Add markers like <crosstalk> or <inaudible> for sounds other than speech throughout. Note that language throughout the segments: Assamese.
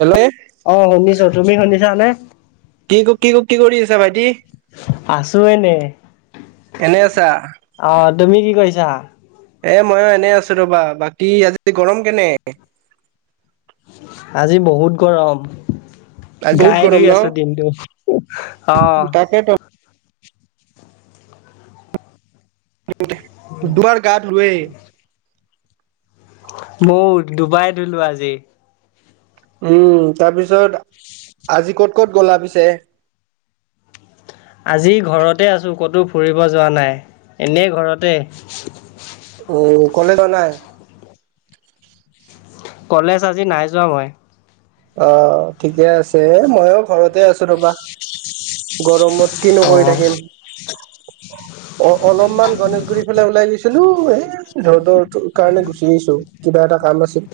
হেল্লে'। অহ, শুনিছোঁ। তুমি শুনিছানে? কি-কি-কি কৰি আছো ভাইটি? আছো এনেই। এনে আছা অহ, তুমি কি কৰিছা? এ মইয়ো এনেই আছো ৰ'বা। বাকী আজি গৰম কেনে? আজি বহুত গৰম। আজি বহুত গাই গৰম ধুই আছো দিনতটো অহ। সেইটো। <unintelligible> দুৱাৰ গা ধুৱেই। ময়ো দুবাৰ ধুলো আজি। উম, তাৰপিছত আজি ক'ত ক'ত গ'লা পিছে? আজি ঘৰতে আছোঁ ক'তো ফুৰিব যোৱা নাই, এনেই ঘৰতে। অহ, কলেজ যোৱা নাই। কলেজ আজি নাই যোৱা মই। অহ, ঠিকে আছে, মই ঘৰতে আছো ৰ'বা। গৰমত কিনো অ কৰি থাকিম। <unintelligible> অহ, অলপমান গণেশগুৰি ফালে ওলাই গৈছিলোঁ, এই ৰ'দৰ সেইটো কাৰণে গুচি আহিছোঁ৷ কিবা এটা কাম আছিল।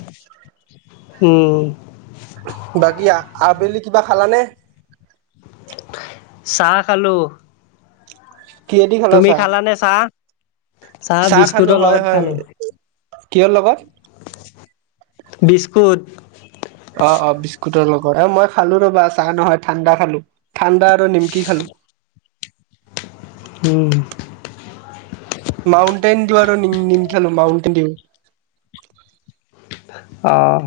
হম। বাকী আ-আবেলি কিবা খালানে? চাহ খালোঁ। কিহেদি খালা তুমি চাহ খালানে চাহ? চাহ খালোঁ বিস্কুটৰ হয়, লগত হয়। খালো কিহৰ লগত? বিস্কুট। অহ', অহ' বিস্কুটৰ লগত। এ মই খালোঁ ৰ'বা, চাহ নহয় ঠাণ্ডা খালোঁ ঠাণ্ডা আৰু নিমকি খালোঁ। উম। মাউণ্টেন দিউ আৰু নি-নিম খালোঁ মাউণ্টন দি অহ।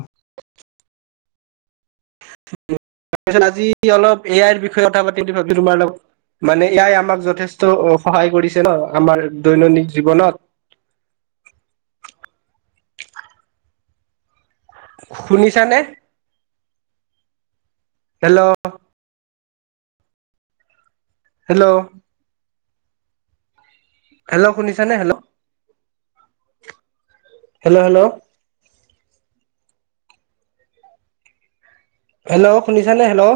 তাৰপিছত আজি অলপ এ আইৰ বিষয়ে কথা পাতিম ভাবিলোঁ তোমাৰ লগত। মানে এ আই আমাক যথেষ্ট সহায় কৰিছে ন' আমাৰ দৈনন্দিন জীৱনত। শুনিছানে? হেল্ল'। হেল্ল'। হেল্ল' শুনিছানে হেল্ল'। Hello, hello. হেল্ল' শুনিছানে হেল্ল'।